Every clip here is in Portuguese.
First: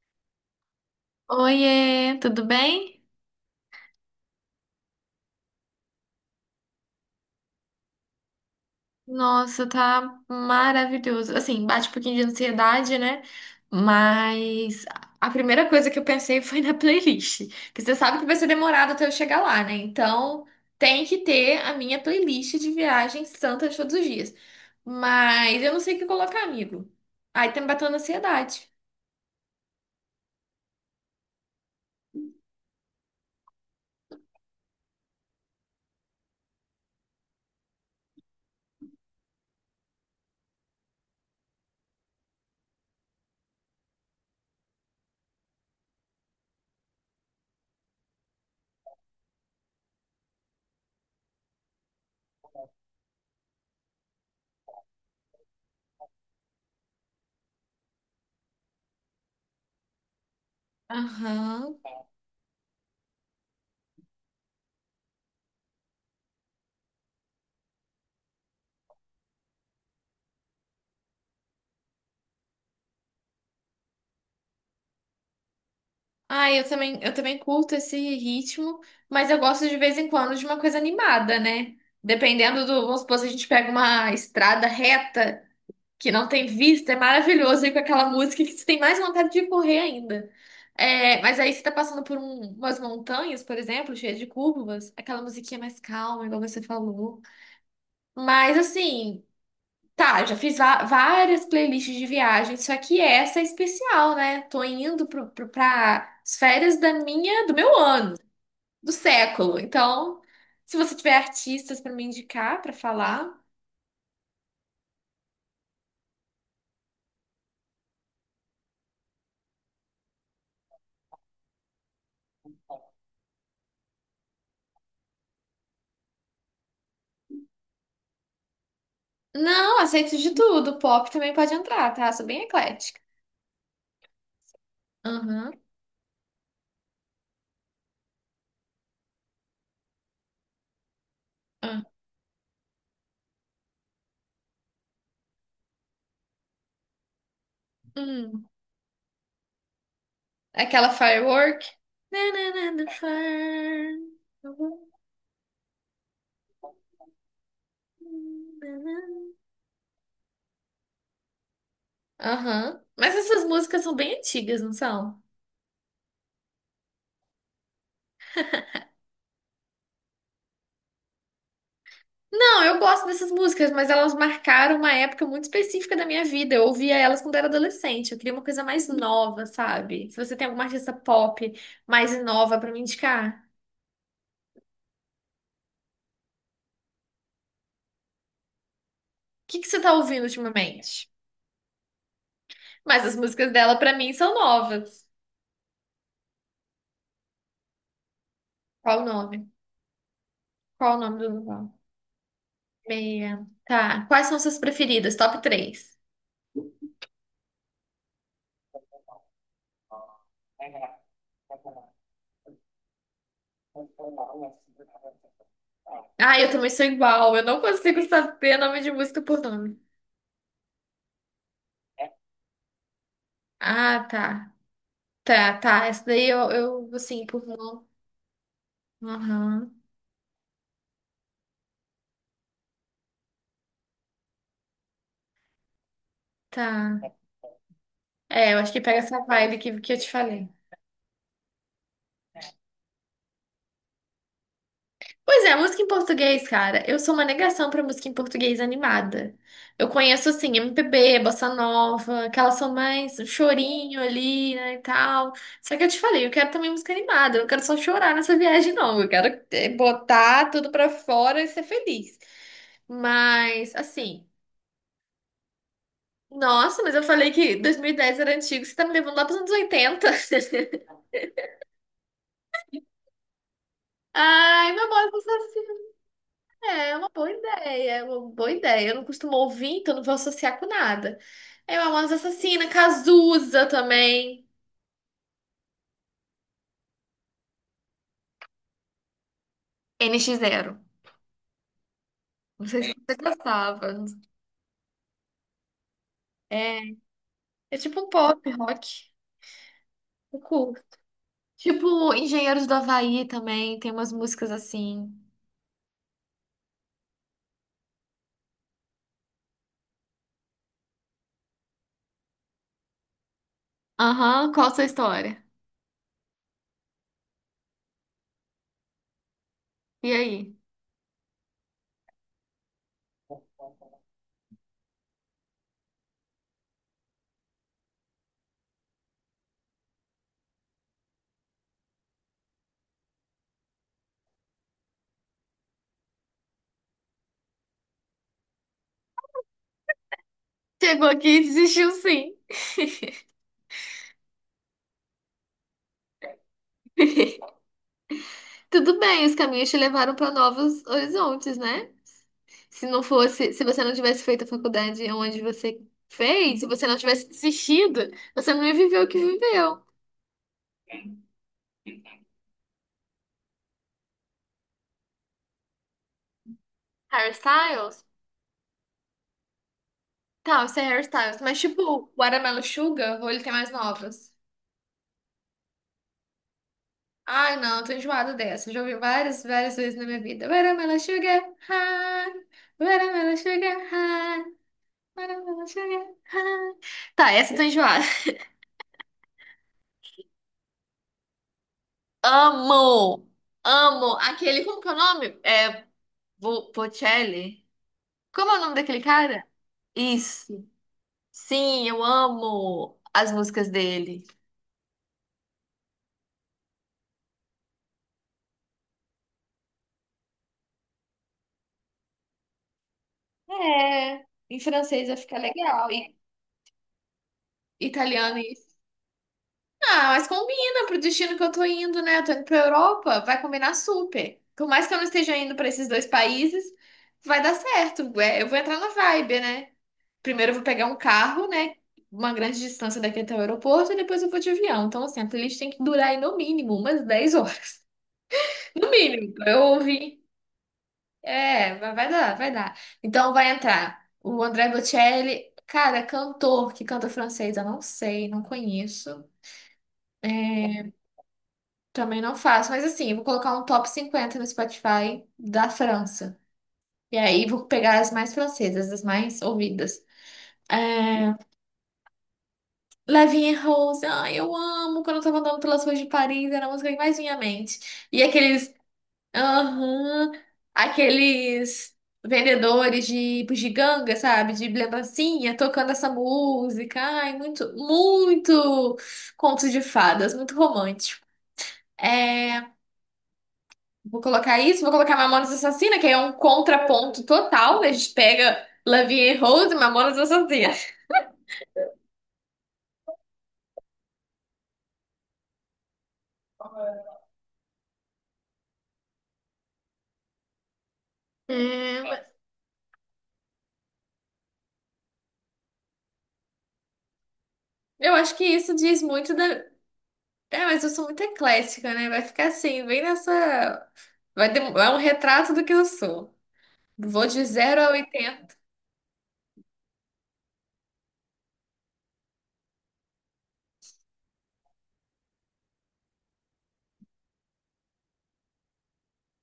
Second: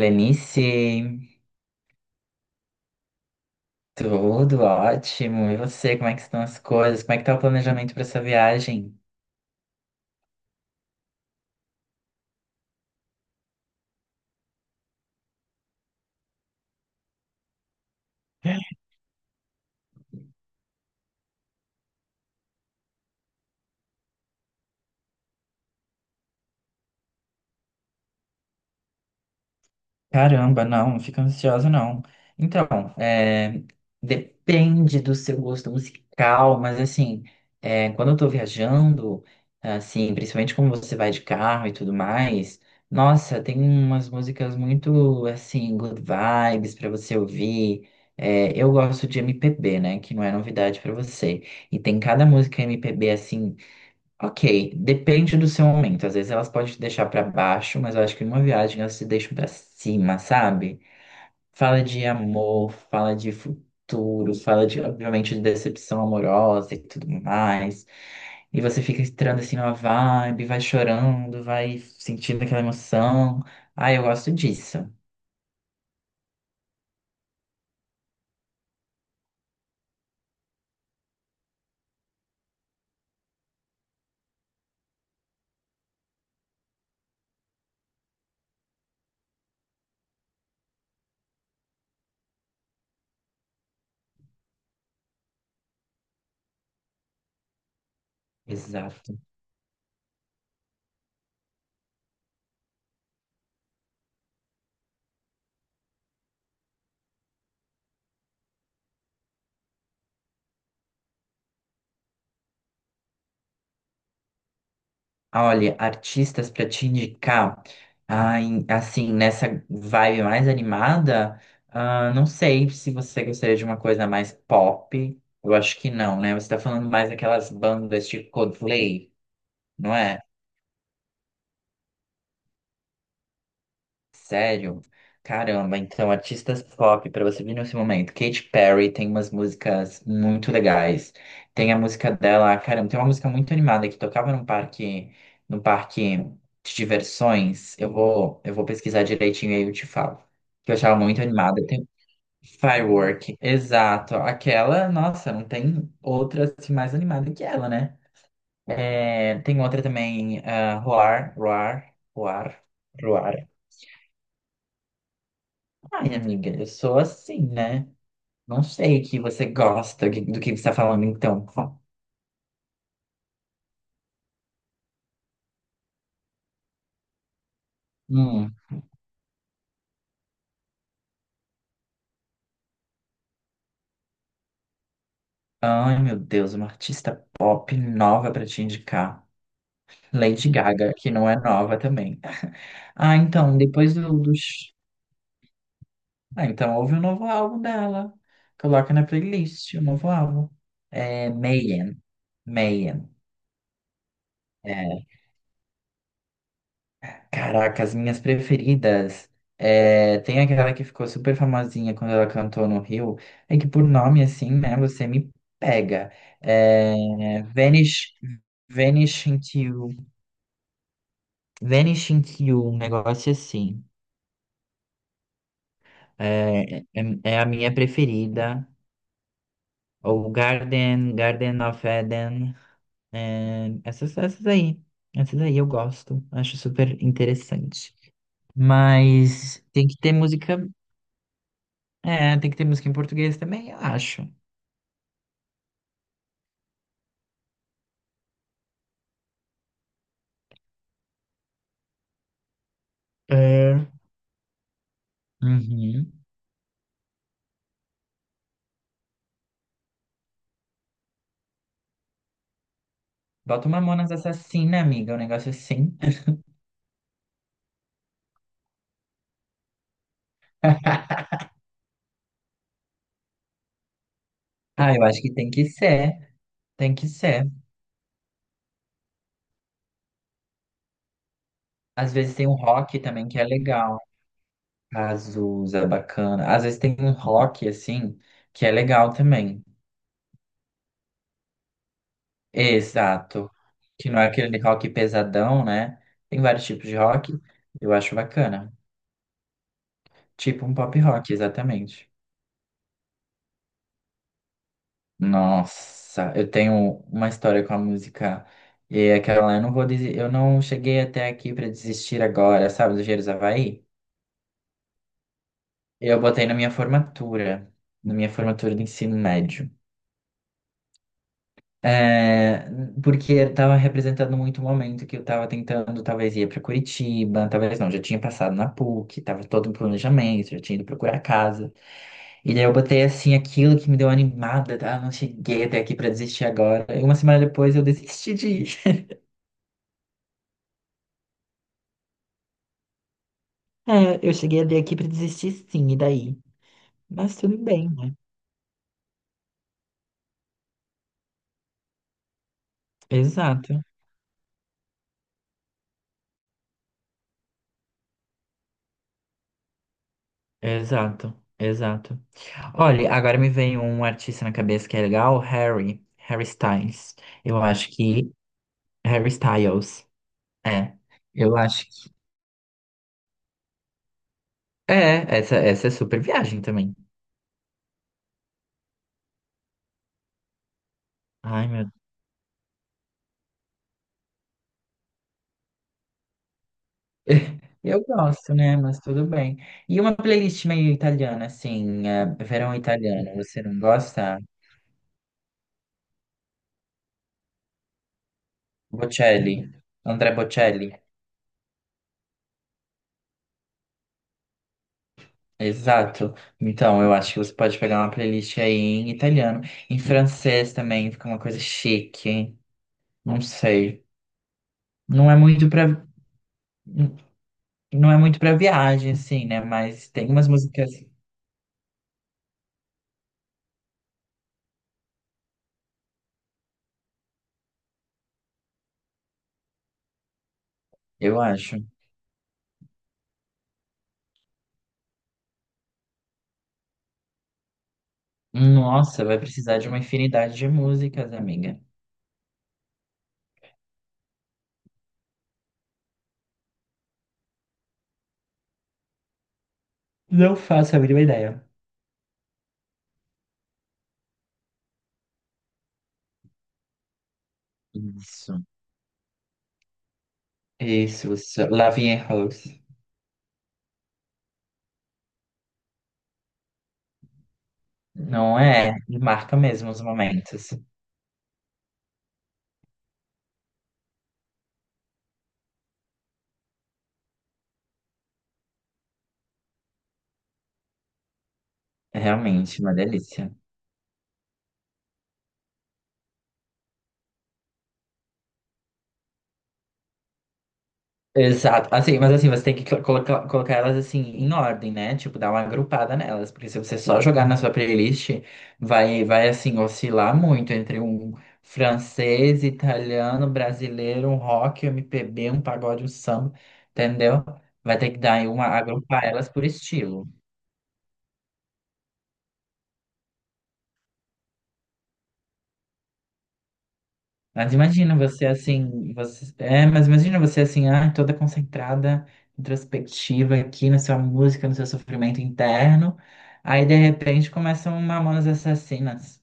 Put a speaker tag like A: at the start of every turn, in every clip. A: Lenice,
B: Oiê, tudo bem?
A: tudo ótimo. E você, como é que estão as coisas? Como é que tá o planejamento para essa viagem?
B: Nossa, tá maravilhoso. Assim, bate um pouquinho de ansiedade, né? Mas a primeira coisa que eu pensei foi na playlist. Porque você sabe que vai ser demorado até eu chegar lá, né? Então, tem que ter a minha playlist de viagens santas todos os dias. Mas eu não sei o que colocar, amigo. Aí tá me batendo ansiedade.
A: Caramba, não, não fica ansiosa, não. Então, é, depende do seu gosto musical, mas assim, quando eu tô viajando, assim, principalmente como você vai de carro e tudo mais, nossa, tem umas músicas muito, assim, good vibes pra você ouvir. É, eu gosto de MPB, né, que não é novidade pra você. E tem cada música MPB, assim, Ok, depende do seu momento. Às vezes elas podem te deixar pra baixo, mas eu acho que numa viagem elas te deixam pra cima, sabe?
B: Aham.
A: Fala de amor, fala de futuro, fala de, obviamente, de decepção amorosa e tudo mais. E você fica entrando assim numa vibe, vai chorando, vai sentindo aquela emoção. Ah, eu gosto disso.
B: Ah, eu também curto esse ritmo, mas eu gosto de vez em quando de uma coisa animada, né? Dependendo do, vamos supor, se a gente pega uma estrada reta que não tem vista, é maravilhoso ir com aquela música que você tem mais vontade de correr ainda. É, mas aí você tá passando por umas montanhas, por exemplo, cheias de curvas, aquela musiquinha mais calma, igual você falou. Mas
A: Exato.
B: assim, tá, eu já fiz várias playlists de viagem, só que essa é especial, né? Tô indo pra as férias da minha, do meu ano, do século. Então, se você tiver artistas pra me indicar, pra falar.
A: Olha, artistas para te indicar, assim, nessa vibe mais animada, não sei se você gostaria de uma coisa mais pop. Eu acho que não, né? Você tá falando mais daquelas bandas tipo Coldplay,
B: Não,
A: não
B: aceito
A: é?
B: de tudo. Pop também pode entrar, tá? Sou bem eclética.
A: Sério?
B: Aham.
A: Caramba, então artistas pop pra você vir nesse momento. Katy Perry tem umas músicas muito legais. Tem a
B: Ah,
A: música dela, caramba, tem uma música muito animada que tocava num parque de diversões. Eu vou,
B: hum.
A: eu vou pesquisar direitinho e aí eu te falo. Que eu
B: Aquela
A: achava muito
B: firework.
A: animada. Tem
B: Nanana, the
A: Firework, exato.
B: firework.
A: Aquela, nossa, não tem outra assim, mais animada que ela, né? É, tem outra também, Roar, Roar, Roar.
B: Aham. Mas essas
A: Roar.
B: músicas são bem antigas, não são?
A: Ai, amiga, eu sou assim, né? Não sei que você gosta do que você está falando, então.
B: Não, eu gosto dessas músicas, mas elas marcaram uma época muito específica da minha vida. Eu ouvia elas quando era adolescente. Eu queria uma
A: Hum.
B: coisa mais nova, sabe? Se você tem alguma artista pop mais nova pra me indicar, o
A: Ai, meu Deus, uma artista pop nova para te indicar.
B: que que você tá ouvindo
A: Lady Gaga, que
B: ultimamente?
A: não é nova também.
B: Mas as
A: Ah,
B: músicas
A: então,
B: dela
A: depois
B: pra mim
A: do,
B: são
A: do... sh-
B: novas.
A: ah, então ouve o novo álbum dela. Coloca
B: Qual o
A: na
B: nome?
A: playlist o novo álbum.
B: Qual o nome do
A: É
B: lugar?
A: Mayhem. Mayhem.
B: Meia. Tá. Quais são suas
A: É.
B: preferidas? Top três.
A: Caraca, as minhas preferidas. É, tem aquela que ficou super famosinha quando ela cantou no Rio. É que por nome assim, né? Você me pega.
B: Ah, eu também sou igual. Eu não consigo
A: Vanish,
B: saber nome de música
A: Vanish
B: por
A: into
B: nome.
A: You. Vanish into You, um negócio assim.
B: Ah, tá. Tá, tá. Essa daí eu,
A: É,
B: eu
A: é,
B: assim,
A: é a
B: por
A: minha
B: nome.
A: preferida.
B: Aham.
A: Ou Garden, Garden of Eden. É, essas aí. Essas aí eu gosto. Acho
B: Tá.
A: super interessante.
B: É, eu acho que pega essa vibe
A: Mas
B: que,
A: tem
B: que
A: que
B: eu te
A: ter
B: falei.
A: música. É, tem que ter música em português também, eu acho.
B: Pois é, música em português, cara. Eu sou uma negação pra música em português animada. Eu conheço, assim, MPB, bossa nova, que elas são mais um
A: É,
B: chorinho ali, né, e tal. Só que eu te
A: uhum.
B: falei, eu quero também música animada. Eu não quero só chorar nessa viagem, não. Eu quero botar tudo pra fora e ser feliz.
A: Bota
B: Mas,
A: uma Mamonas
B: assim,
A: Assassina, amiga, um negócio é assim.
B: nossa, mas eu falei que 2010 era antigo. Você tá me levando lá pros anos 80. Ai, meu
A: Ah, eu
B: amor,
A: acho que tem que ser,
B: é
A: tem
B: é uma
A: que
B: boa
A: ser.
B: ideia, é uma boa ideia. Eu não costumo ouvir, então não vou associar com nada. É uma
A: Às
B: Amante
A: vezes tem um
B: Assassina,
A: rock também que é
B: Cazuza
A: legal.
B: também.
A: Azusa, bacana. Às vezes tem um rock, assim, que é legal também.
B: N x Zero. Não sei se você
A: Exato.
B: gostava.
A: Que não é aquele rock pesadão, né? Tem vários
B: É,
A: tipos de rock,
B: é
A: eu
B: tipo um
A: acho
B: pop
A: bacana.
B: rock. Eu
A: Tipo um
B: curto.
A: pop rock, exatamente.
B: Tipo Engenheiros do Havaí também, tem umas músicas assim.
A: Nossa, eu tenho uma história com a música. E é aquela, eu não vou dizer, eu não cheguei até aqui pra desistir agora, sabe, do Engenheiros do Havaí?
B: Aham, qual a sua história?
A: Eu botei na minha formatura do ensino médio.
B: E aí?
A: É, porque estava representando muito o momento que eu estava tentando, talvez ia para Curitiba, talvez não, já tinha passado na PUC, estava todo um planejamento, já tinha ido procurar casa. E daí eu botei assim aquilo que me deu animada, tá? Não cheguei até aqui para desistir agora. E uma semana depois eu desisti de ir.
B: Chegou aqui e desistiu sim.
A: É, eu cheguei a ler aqui pra desistir sim, e daí? Mas tudo bem, né?
B: Tudo bem, os caminhos te levaram para novos horizontes, né? Se não fosse, se
A: Exato,
B: você não tivesse feito a faculdade onde você fez, se você não tivesse desistido, você não ia viver o que viveu.
A: exato, exato. Olha, agora me vem um artista na cabeça que é legal, Harry Styles. Eu acho
B: Hairstyles?
A: que Harry Styles.
B: Tá, isso é
A: É.
B: hairstyles.
A: Eu
B: Mas
A: acho que
B: tipo, Watermelon Sugar, ou ele tem mais novas?
A: é, essa é super viagem também.
B: Ai, não, tô enjoada dessa. Já ouvi várias, várias vezes na minha vida. Watermelon Sugar,
A: Ai, meu. Deus.
B: high. Watermelon Sugar, high. Watermelon Sugar, high. Tá, essa eu tô
A: Eu
B: enjoada.
A: gosto, né? Mas tudo bem. E uma playlist meio italiana, assim, é, verão
B: Amo!
A: italiano, você não
B: Amo!
A: gosta?
B: Aquele, como que é o nome? É, Bocelli? Como é o nome daquele cara?
A: Bocelli, André
B: Isso.
A: Bocelli.
B: Sim, eu amo as músicas dele.
A: Exato. Então, eu acho que você pode pegar uma playlist aí em italiano, em francês também, fica uma coisa chique, não sei.
B: É, em francês vai
A: Não é
B: ficar
A: muito
B: legal.
A: pra,
B: E
A: não é
B: italiano
A: muito pra
B: e.
A: viagem, assim, né?
B: Ah,
A: Mas
B: mas
A: tem umas
B: combina
A: músicas,
B: pro destino que eu tô indo, né? Eu tô indo pra Europa, vai combinar super. Por mais que eu não esteja indo pra esses dois países, vai dar certo. É, eu vou entrar na vibe, né? Primeiro eu vou pegar um
A: eu
B: carro, né?
A: acho.
B: Uma grande distância daqui até o aeroporto e depois eu vou de avião. Então, assim, a playlist tem que durar aí no mínimo umas 10 horas. No
A: Nossa,
B: mínimo,
A: vai
B: pra eu
A: precisar de uma
B: ouvir.
A: infinidade de músicas,
B: É,
A: amiga.
B: vai dar, vai dar. Então vai entrar o André Bocelli, cara, cantor que canta francês, eu não sei, não conheço.
A: Não faço a mínima ideia.
B: Também não faço, mas assim, eu vou colocar um top 50 no Spotify da França. E aí vou pegar as mais
A: Isso.
B: francesas, as mais ouvidas. É...
A: Isso. Love and Rose.
B: Lavigne Rose, ai, eu amo quando eu tava andando pelas ruas de Paris, era a música que mais vinha à mente. E aquele.
A: Não é? E marca mesmo os
B: Aham.
A: momentos.
B: Aqueles vendedores de bugiganga, sabe? De lembrancinha, tocando essa música. Ai, muito, muito conto de fadas, muito romântico.
A: É
B: É,
A: realmente uma delícia.
B: vou colocar isso, vou colocar Mamonas Assassina, que é um contraponto total, né? A gente pega Love and Rose e Mamonas Assassina.
A: Exato. Mas assim, você tem que colocar elas assim em ordem, né? Tipo, dar uma agrupada nelas, porque se você só jogar na sua playlist, vai assim oscilar muito entre um
B: É, mas
A: francês, italiano, brasileiro, um rock, um MPB, um pagode, um samba, entendeu? Vai ter
B: eu
A: que dar
B: acho que
A: aí uma
B: isso diz
A: agrupar
B: muito
A: elas
B: da.
A: por estilo.
B: É, mas eu sou muito eclética, né? Vai ficar assim, bem nessa. É um retrato do que eu sou. Vou de zero a 80.
A: Mas imagina você assim, ah, toda concentrada, introspectiva aqui na sua música, no seu sofrimento interno. Aí de repente começam Mamonas Assassinas.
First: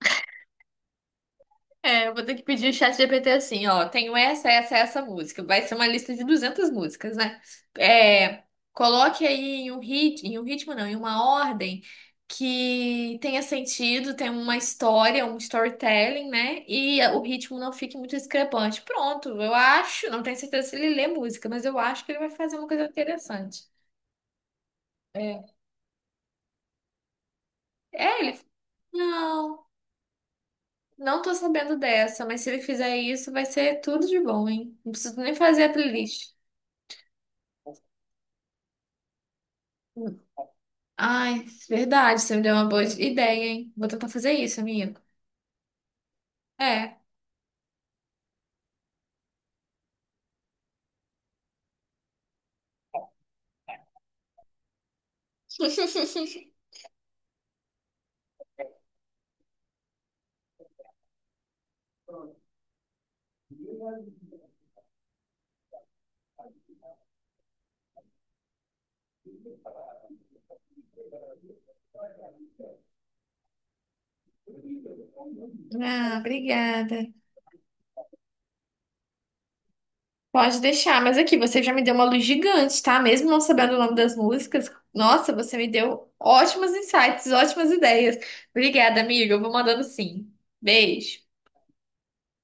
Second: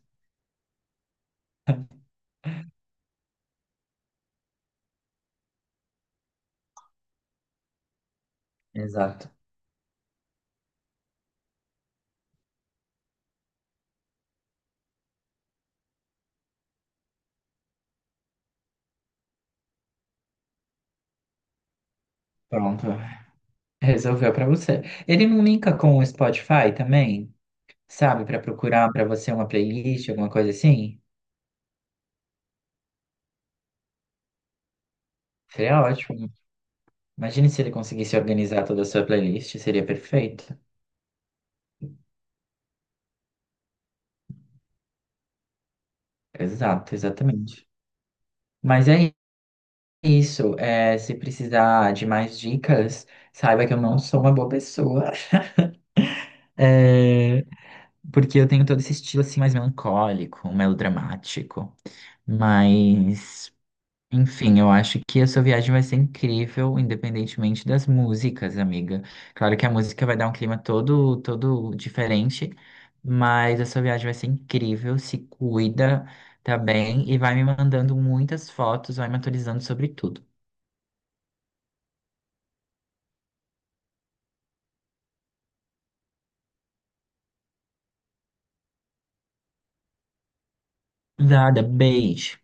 B: É, eu vou ter que pedir o chat GPT assim, ó. Tenho essa, essa, essa música. Vai ser uma lista de 200 músicas, né? É, coloque
A: Exato.
B: aí em um ritmo não, em uma ordem que tenha sentido, tenha uma história, um storytelling, né? E o ritmo não fique muito discrepante. Pronto, eu acho, não tenho certeza se ele lê música, mas eu acho que ele vai fazer uma coisa
A: Pronto,
B: interessante.
A: resolveu pra você. Ele não
B: É,
A: linka com o Spotify também,
B: é
A: sabe, pra
B: ele.
A: procurar pra você uma
B: Não.
A: playlist, alguma coisa assim?
B: Não tô sabendo dessa, mas se ele fizer isso, vai ser tudo de bom, hein? Não preciso nem fazer a
A: Seria
B: playlist.
A: ótimo. Imagine se ele conseguisse organizar toda a sua playlist, seria
B: Hum.
A: perfeito.
B: Ai, verdade, você me deu uma boa ideia, hein? Vou tentar fazer isso, amigo.
A: Exato,
B: É.
A: exatamente. Mas é isso, é, se precisar de mais dicas, saiba que eu não sou uma boa pessoa. É, porque eu tenho todo esse estilo assim mais melancólico, melodramático. Mas, enfim, eu acho que a sua viagem vai ser incrível, independentemente das músicas, amiga. Claro que a música vai dar um clima todo diferente, mas a sua viagem vai ser incrível, se cuida,
B: Ah,
A: tá
B: obrigada.
A: bem? E vai me mandando muitas fotos, vai me atualizando sobre tudo.
B: Pode deixar, mas aqui você já me deu uma luz gigante, tá? Mesmo não sabendo o nome das músicas, nossa, você me deu ótimos insights, ótimas ideias. Obrigada, amiga. Eu vou mandando sim. Beijo.
A: Nada, beijo.